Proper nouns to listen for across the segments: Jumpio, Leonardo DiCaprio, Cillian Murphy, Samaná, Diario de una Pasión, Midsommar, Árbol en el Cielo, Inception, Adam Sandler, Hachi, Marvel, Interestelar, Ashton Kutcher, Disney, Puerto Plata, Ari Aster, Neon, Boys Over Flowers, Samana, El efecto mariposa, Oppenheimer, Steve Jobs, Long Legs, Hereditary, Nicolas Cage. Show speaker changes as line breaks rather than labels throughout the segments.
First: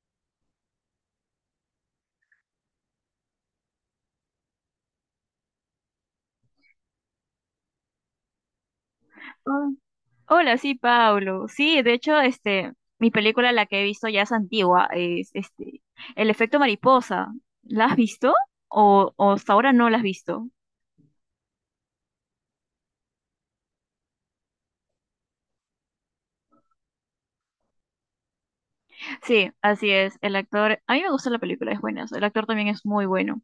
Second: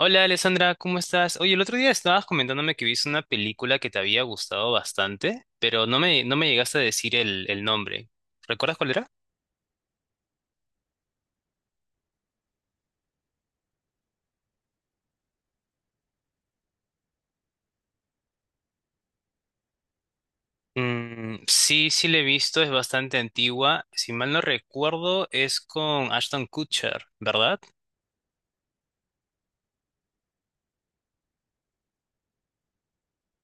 Hola Alessandra, ¿cómo estás? Oye, el otro día estabas comentándome que viste una película que te había gustado bastante, pero no me llegaste a decir el nombre. ¿Recuerdas cuál era?
Ah, Hola, sí, Pablo. Sí, de hecho, mi película, la que he visto ya es antigua, es El efecto mariposa. ¿La has visto? O hasta ahora no la has visto.
Mm, sí, sí la he visto, es bastante antigua. Si mal no recuerdo, es con Ashton Kutcher, ¿verdad?
Sí, así es. El actor, a mí me gusta la película, es buena. El actor también es muy bueno.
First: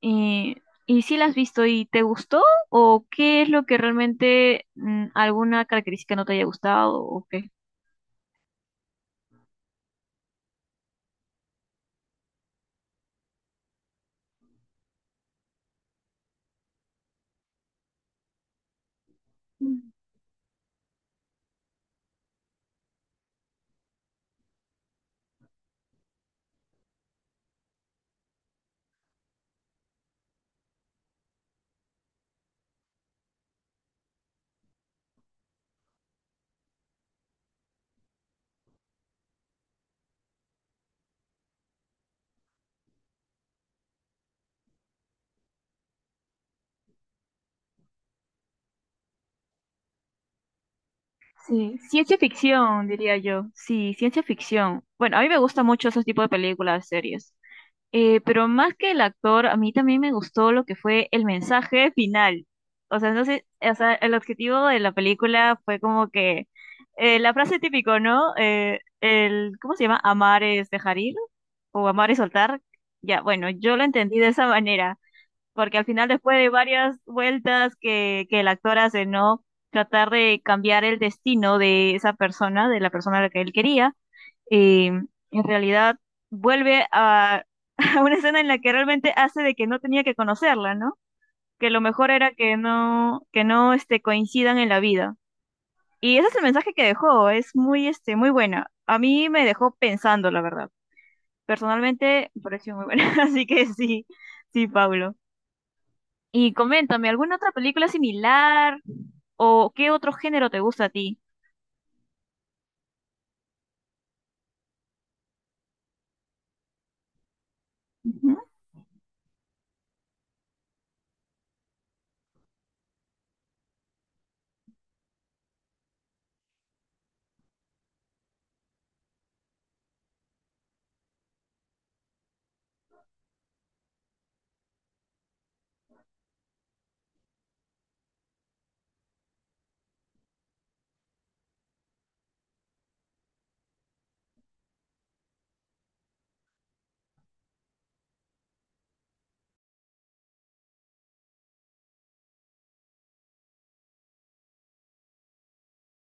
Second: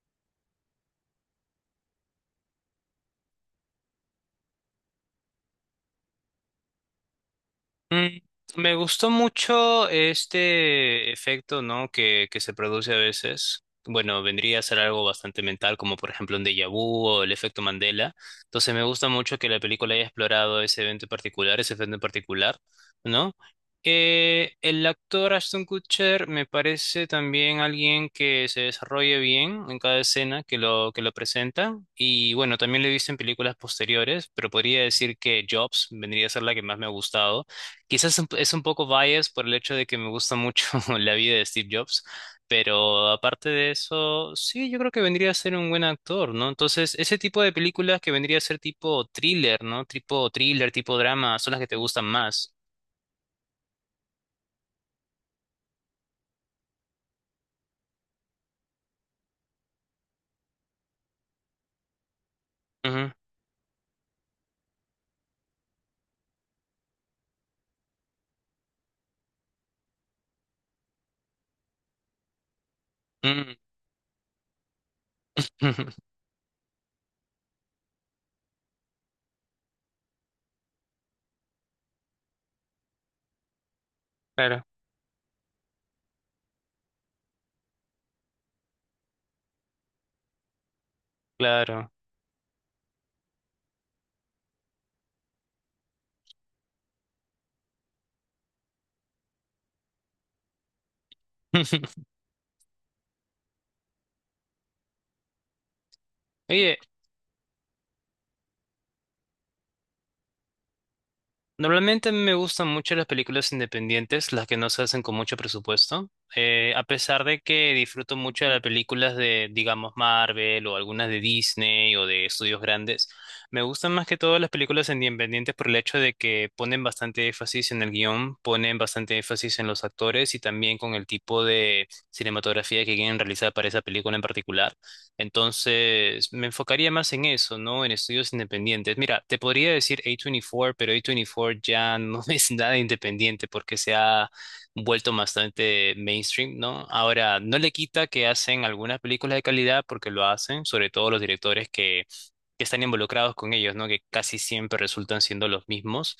Y, y sí la has visto y ¿te gustó? ¿O qué es lo que realmente alguna característica no te haya gustado o qué?
Mm, Me gustó mucho este efecto, ¿no? Que se produce a veces. Bueno, vendría a ser algo bastante mental, como por ejemplo un déjà vu o el efecto Mandela. Entonces me gusta mucho que la
Mm.
película haya explorado ese evento en particular, ese efecto en particular, ¿no? El actor Ashton Kutcher me parece también alguien que se desarrolla bien en cada escena que lo presenta. Y bueno, también lo he visto en películas posteriores, pero podría decir que Jobs vendría a ser la que más me ha gustado. Quizás es un poco bias por el hecho de que me gusta mucho la vida de Steve Jobs, pero aparte de eso, sí, yo creo que vendría a ser un buen actor, ¿no? Entonces, ese tipo de películas que vendría a ser tipo thriller, ¿no? Tipo thriller, tipo drama, son las que te
Sí,
gustan
ciencia
más.
ficción, diría yo. Sí, ciencia ficción. Bueno, a mí me gusta mucho ese tipo de películas, series. Pero más que el actor, a mí también me gustó lo que fue el mensaje final. O
Ujú.
sea, entonces o sea, el objetivo de la película fue como que la frase típico, ¿no? El, ¿cómo se llama? Amar es dejar ir o amar es soltar. Ya, bueno,
Mm.
yo lo entendí de esa manera, porque al final después de varias vueltas que el actor hace, ¿no? Tratar de cambiar el destino de esa persona, de la persona a la que él quería
Claro,
y en realidad vuelve a, a una escena en la que realmente hace de que no tenía que conocerla, ¿no? Que lo
claro.
mejor era que no coincidan en la vida. Y ese es el mensaje que dejó, es muy buena. A mí me dejó pensando, la verdad. Personalmente me pareció muy buena, así que sí, Pablo. Y
Oye,
coméntame, ¿alguna otra película similar o qué otro género te gusta a ti?
normalmente me gustan mucho las películas independientes, las que no se hacen con mucho presupuesto. A pesar de que disfruto
Ujú.
mucho de las películas de, digamos, Marvel o algunas de Disney o de estudios grandes, me gustan más que todo las películas independientes por el hecho de que ponen bastante énfasis en el guión, ponen bastante énfasis en los actores y también con el tipo de cinematografía que quieren realizar para esa película en particular. Entonces, me enfocaría más en eso, ¿no? En estudios independientes. Mira, te podría decir A24, pero A24 ya no es nada independiente porque se ha vuelto bastante mainstream, ¿no? Ahora, no le quita que hacen algunas películas de calidad porque lo hacen, sobre todo los directores que están involucrados con ellos, ¿no? Que casi siempre resultan siendo los mismos.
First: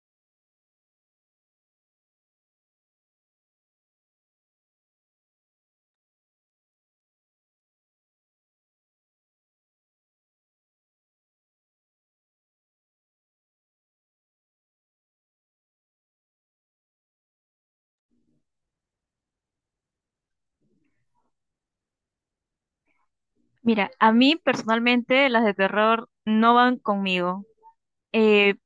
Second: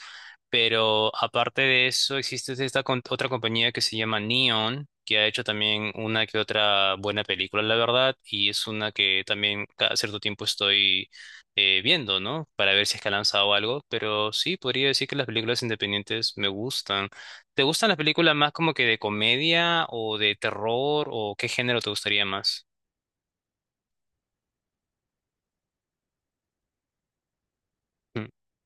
Pero aparte de eso, existe esta otra compañía que se llama Neon, que ha hecho también una que otra buena película, la verdad, y es una que también cada cierto tiempo estoy viendo, ¿no? Para ver si es que ha lanzado algo, pero sí, podría decir que las películas independientes me gustan. ¿Te gustan las películas más como que de comedia o de terror o qué género te gustaría más?
Mira, a mí personalmente las de terror no van conmigo.
Mm,
Eh,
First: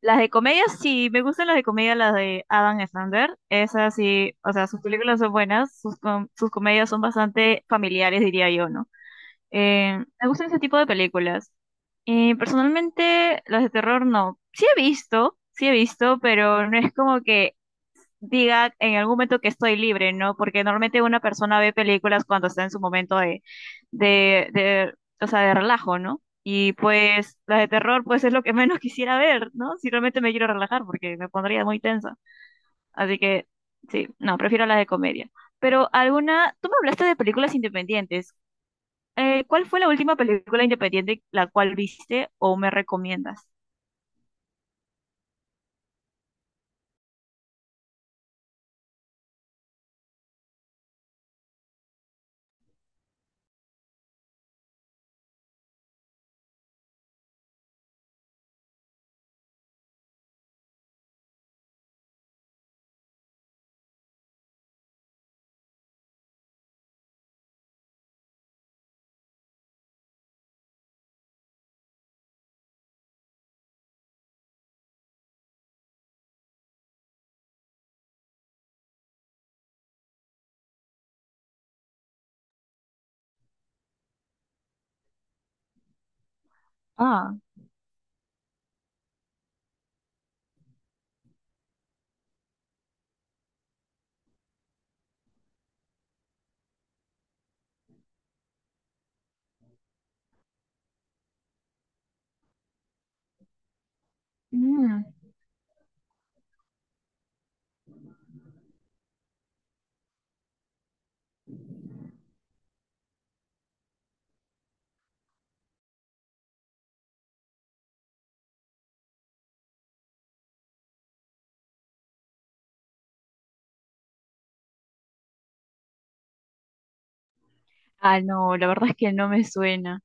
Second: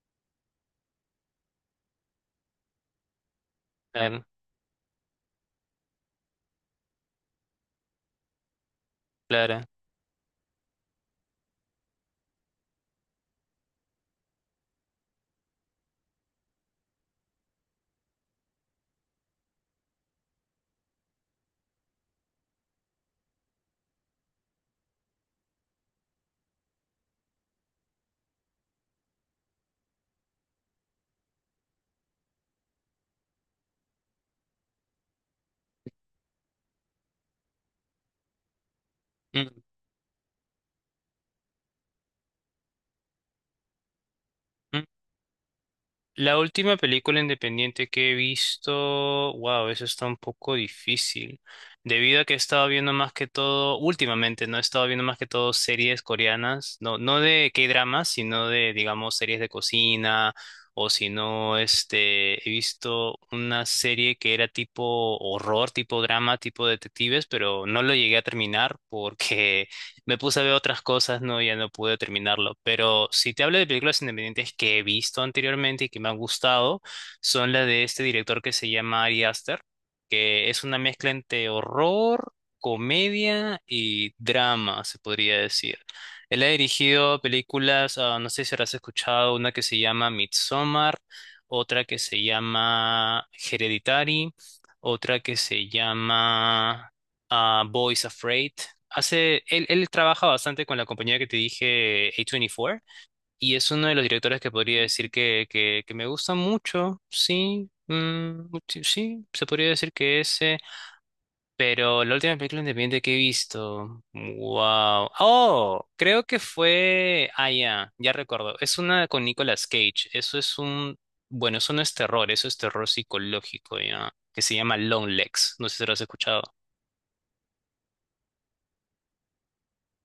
las de comedia, sí, me gustan las de comedia, las de Adam Sandler. Esas
claro,
sí, o sea, sus películas son buenas, sus comedias son bastante familiares, diría yo, ¿no?
Clara.
Me gustan ese tipo de películas. Personalmente, las de terror no. Sí he visto, pero no es como que diga en algún momento que estoy libre, ¿no? Porque normalmente una persona ve películas cuando está en su momento de, de, o sea, de relajo, ¿no? Y pues las de terror, pues es lo que menos quisiera ver, ¿no? Si realmente me quiero relajar, porque me pondría muy tensa. Así que, sí, no, prefiero las de comedia. Pero alguna, tú me hablaste de películas independientes.
Mm,
¿Cuál fue la última película independiente la cual viste o me recomiendas?
La última película independiente que he visto, wow, eso está un poco difícil, debido a que he estado viendo más que todo, últimamente, no he estado viendo más que todo series coreanas, no, no de K-dramas, sino de, digamos, series de cocina, o si no, este, he visto una serie que era tipo horror, tipo drama, tipo detectives, pero no lo llegué a terminar porque me puse a ver otras cosas, no, ya no pude terminarlo. Pero si te hablo de películas independientes que he visto anteriormente y que me han gustado, son las de este director que se llama Ari Aster, que es una mezcla entre horror, comedia y drama, se podría decir. Él ha dirigido
Ah,
películas, ah, no sé si habrás escuchado, una que se llama Midsommar, otra que se llama Hereditary, otra que se llama ah, Boys Afraid. Hace, él trabaja bastante con la compañía que te dije, A24, y es uno de los directores que podría
mm.
decir que me gusta mucho, sí, sí, sí, se podría decir que ese, pero la última película independiente que he visto, wow, oh, creo que fue, ah, ya, ya recuerdo, es una con Nicolas Cage, eso es un, bueno, eso no es terror, eso es terror psicológico, ya, que se llama Long Legs, no sé si lo has escuchado.
Ah, no, la verdad es que no me suena.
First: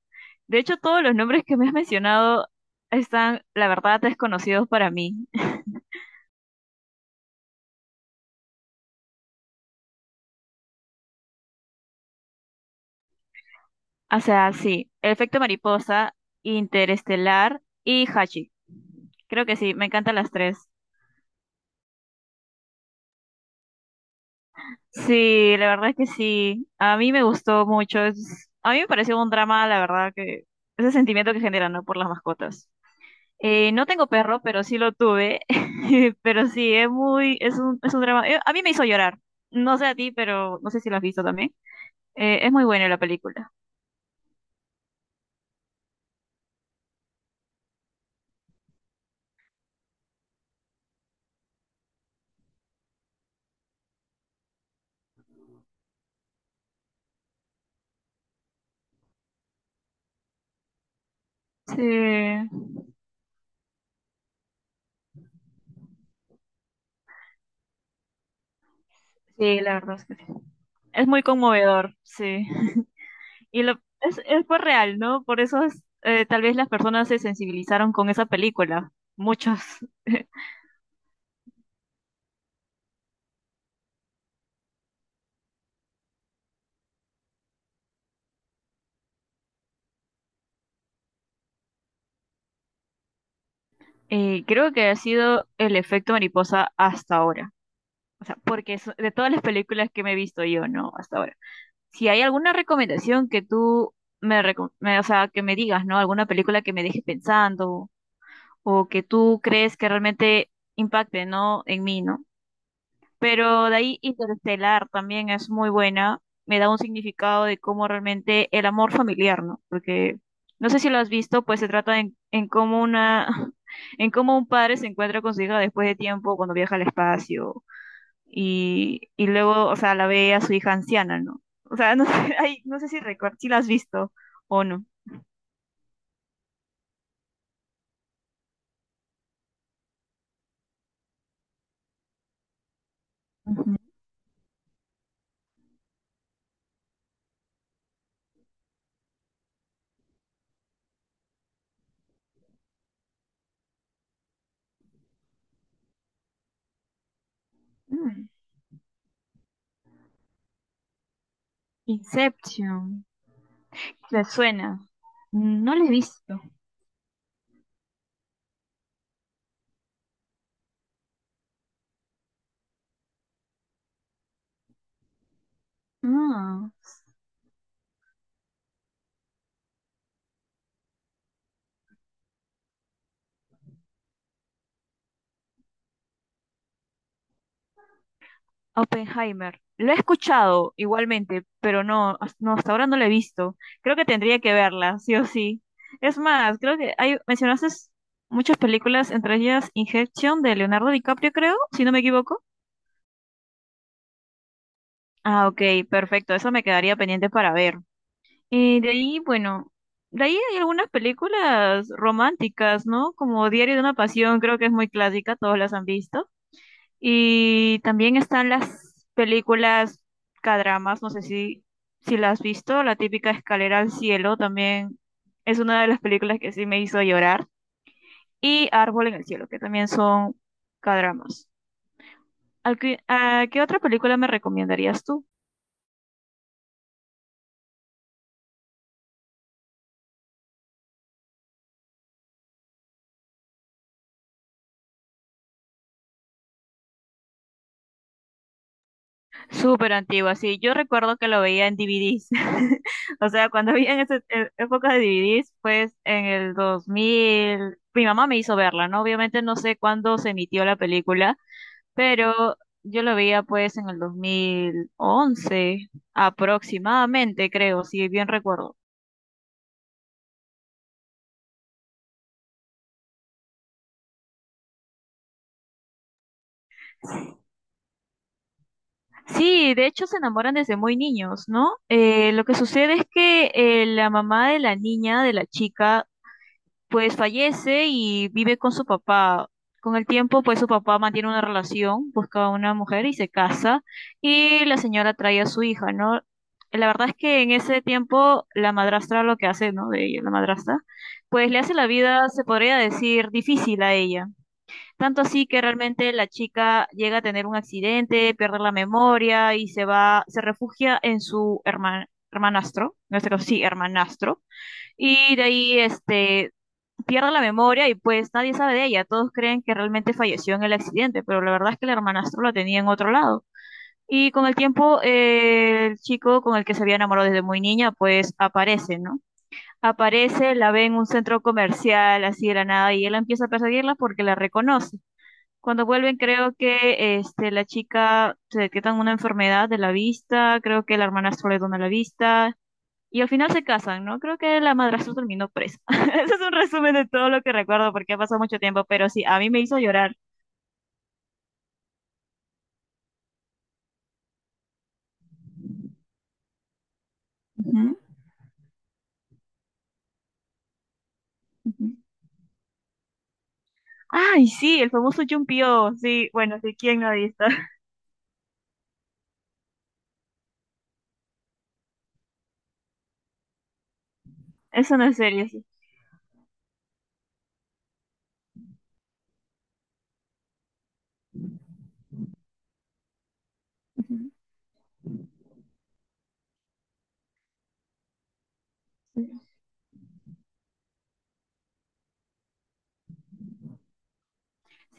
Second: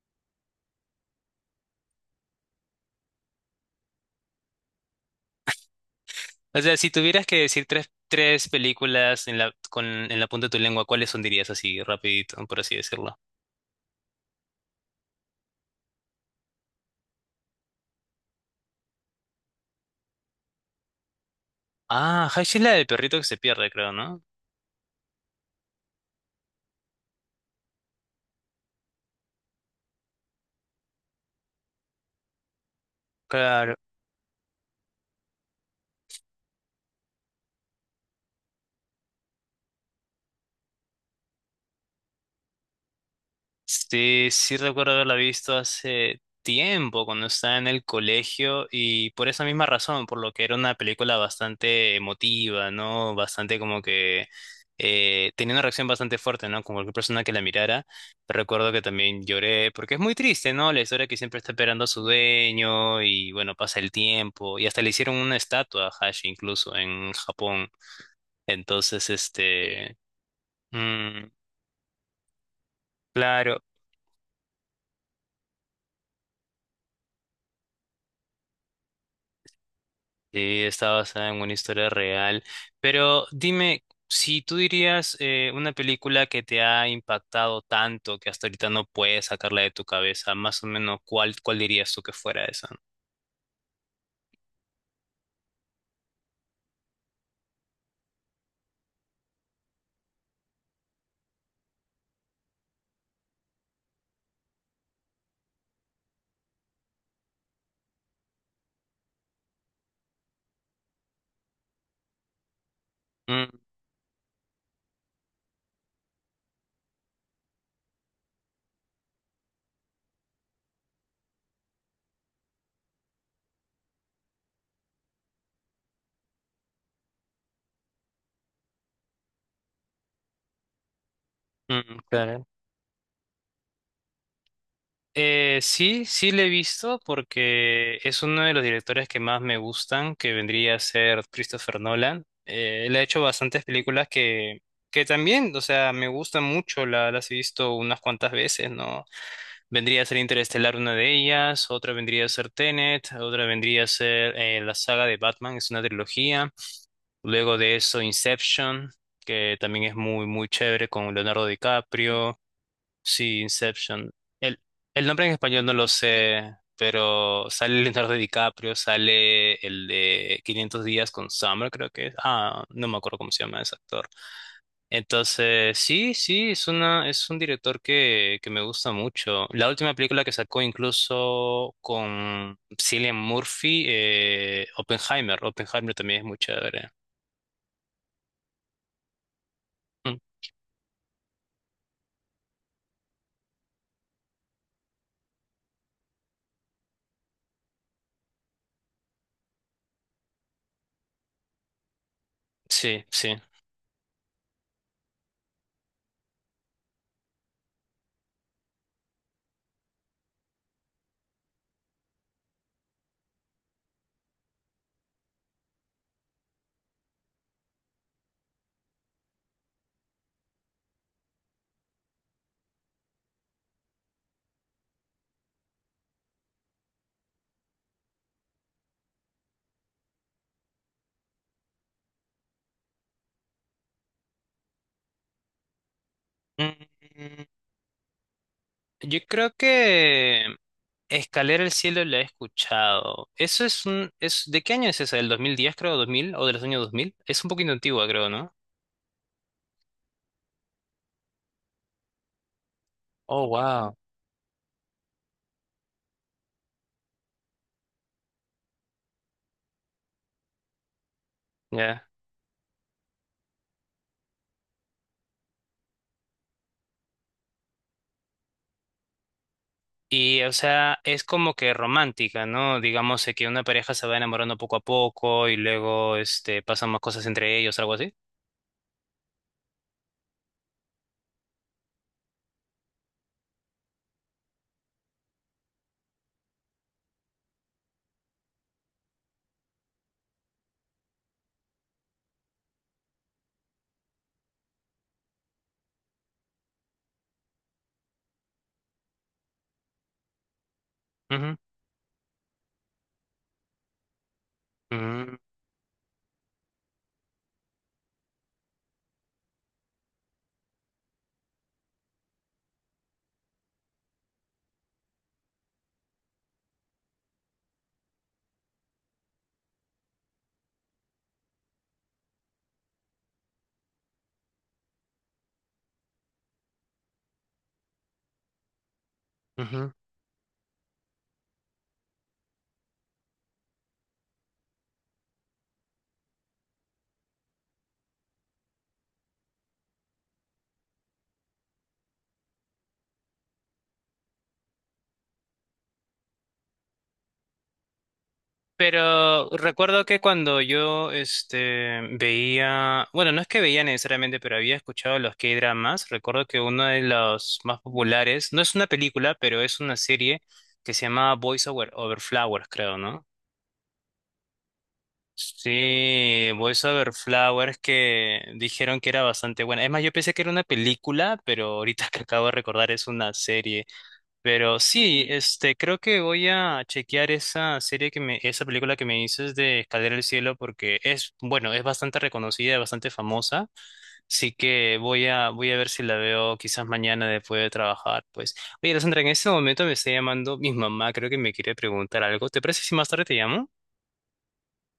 De hecho, todos los nombres que me has mencionado están, la verdad, desconocidos para mí.
O sea, si tuvieras que decir tres películas en en la punta de tu lengua, ¿cuáles son dirías así, rapidito, por así decirlo?
O sea, sí, El efecto mariposa, Interestelar y Hachi. Creo que sí, me encantan las tres.
Ah, Hash es la del perrito que se pierde, creo, ¿no?
Sí, la verdad es que sí. A mí me gustó mucho. A mí me pareció un drama, la verdad, que ese sentimiento que generan, ¿no? Por las mascotas.
Claro,
No tengo perro, pero sí lo tuve. Pero sí, es un drama. A mí me hizo llorar. No sé a ti, pero no sé si lo has visto también. Es muy buena la película.
sí, sí recuerdo haberla visto hace tiempo cuando estaba en el colegio y por esa misma razón, por lo que era una película bastante emotiva, ¿no? Bastante como que tenía una reacción bastante fuerte, ¿no? Con cualquier persona que la mirara. Recuerdo que también lloré porque es muy triste, ¿no? La historia que siempre está
Sí,
esperando a su dueño y bueno, pasa el tiempo y hasta le hicieron una estatua a Hashi incluso en Japón. Entonces,
sí, la verdad
este...
es que sí. Es muy
mm,
conmovedor, sí.
claro,
Y lo, es pues real, ¿no? Por eso es, tal vez las personas se sensibilizaron con esa película, muchas.
sí, está basada en una historia real. Pero dime, si tú dirías una película que te ha impactado tanto que hasta ahorita no puedes sacarla de tu cabeza, más o menos, ¿cuál dirías tú que fuera esa?
Creo que ha sido el efecto mariposa hasta ahora. O sea, porque es de todas las películas que me he visto yo, ¿no? Hasta ahora. Si hay alguna recomendación que tú o sea, que me digas, ¿no? Alguna película que me deje pensando o que tú crees que realmente impacte, ¿no? En mí, ¿no?
Mm,
Pero de ahí Interestelar también es muy buena. Me da un significado de cómo realmente el amor familiar, ¿no? Porque no sé si lo has visto, pues se trata en cómo una, en cómo un padre se encuentra con su hija después de tiempo cuando viaja al espacio y luego, o sea, la ve a su hija anciana, ¿no? O sea,
mm,
no sé,
claro.
ay, no sé si recuerdas, si la has visto o no.
Sí, sí le he visto porque es uno de los directores que más me gustan, que vendría a ser Christopher Nolan. Él ha hecho bastantes
Ujú.
películas que también, o sea, me gustan mucho, las he visto unas cuantas veces, ¿no? Vendría a ser Interestelar una de ellas, otra vendría a ser Tenet, otra vendría a ser la saga de Batman, es una trilogía. Luego de eso
Mm,
Inception, que también es muy, muy chévere con Leonardo DiCaprio.
Inception,
Sí, Inception.
¿te
El,
suena?
el nombre en español no
No la
lo
he visto.
sé, pero sale Leonardo DiCaprio, sale el de 500 días con Summer, creo que es. Ah, no me acuerdo cómo se llama ese actor. Entonces, sí, sí, es
Ah.
es un director que me gusta mucho. La última película que sacó incluso con Cillian Murphy, Oppenheimer. Oppenheimer también es muy chévere.
Oppenheimer. Lo he
Mm,
escuchado igualmente, pero no, hasta ahora no lo he visto. Creo que tendría que verla, sí o sí. Es más, creo que hay, mencionaste muchas películas, entre ellas Injection de Leonardo DiCaprio, creo, si no me equivoco.
sí, sí.
Ah, ok, perfecto, eso me quedaría pendiente para ver. Y de ahí, bueno, de ahí hay algunas películas románticas, ¿no? Como Diario de una Pasión, creo que es muy clásica, todos las han visto. Y también están las películas K-dramas, no sé si las has visto, la típica Escalera al Cielo también es una de las películas que sí me hizo llorar. Y Árbol en el Cielo, que también son K-dramas. A qué otra película me recomendarías tú?
Mm, Yo creo que Escalera al Cielo la he escuchado. Eso es un... Es, ¿de qué año es esa? ¿Del 2010 creo? 2000, ¿o de los años 2000? Es un poquito antigua, creo, ¿no?
Súper antigua, sí. Yo recuerdo que lo veía en DVDs. O
Oh,
sea, cuando había
wow.
en esa época de DVDs, pues en el 2000 mi mamá me hizo verla, ¿no? Obviamente no sé cuándo se emitió la película,
Ya.
pero yo lo veía pues en el 2011 aproximadamente, creo, si bien recuerdo.
Y, o sea, es como que romántica, ¿no? Digamos que una pareja se va enamorando poco a poco y luego, este, pasan más cosas entre ellos, algo así.
Sí, de hecho se enamoran desde muy niños, ¿no? Lo que sucede es que la mamá de la niña, de la chica, pues fallece y vive con su papá. Con el tiempo, pues su papá mantiene una relación, busca a una mujer y se casa, y la señora trae a su hija, ¿no? La verdad es que en ese tiempo la madrastra lo que hace, ¿no? De ella, la madrastra, pues
Ujú,
le hace la vida, se podría decir, difícil a ella. Tanto
ujú,
así que realmente la chica llega a tener un accidente, pierde la memoria y se va, se refugia en su hermanastro, en este caso sí, hermanastro, y de ahí pierde la memoria y pues nadie sabe de ella. Todos creen que realmente falleció en el accidente, pero la verdad es que el hermanastro la tenía en otro lado. Y con el tiempo, el chico con el que se había enamorado desde muy niña, pues aparece, ¿no?
ujú.
Aparece, la ve en un centro comercial, así de la nada, y él empieza a perseguirla porque la reconoce. Cuando vuelven, creo que este, la chica se detecta una enfermedad de la vista, creo que el hermanastro le dona la vista, y al final se casan, ¿no? Creo que la madrastra terminó presa. Ese es un resumen de todo lo que recuerdo porque ha pasado mucho tiempo, pero sí, a
Pero
mí me hizo
recuerdo
llorar.
que cuando yo este, veía, bueno, no es que veía necesariamente, pero había escuchado los K-dramas, recuerdo que uno de los más
Ujú,
populares, no es una película, pero es una serie que se llama Boys
ujú.
Over, Flowers, creo, ¿no?
Ay, sí, el famoso Jumpio. Sí,
Sí,
bueno, sí,
Boys
¿quién no ha
Over
visto?
Flowers que dijeron que era bastante buena. Es más, yo pensé que era una película, pero ahorita que acabo de recordar es una serie. Pero
Es una
sí,
serie, sí.
este, creo que voy a chequear esa película que me dices de Escalera al Cielo porque es, bueno, es bastante reconocida, bastante famosa.
Ujú.
Así que voy a ver si la veo quizás mañana después de trabajar, pues. Oye, Alessandra, en este momento me está llamando mi mamá, creo que me quiere preguntar algo. ¿Te parece si más tarde te llamo?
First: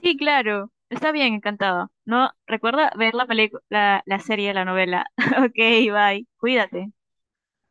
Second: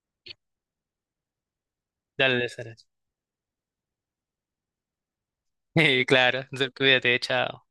Sí, claro. Está bien, encantado. No,
Dale, Sara.
recuerda ver la película, la serie, la novela. Ok, bye.
Claro,
Cuídate.
cuídate, chao.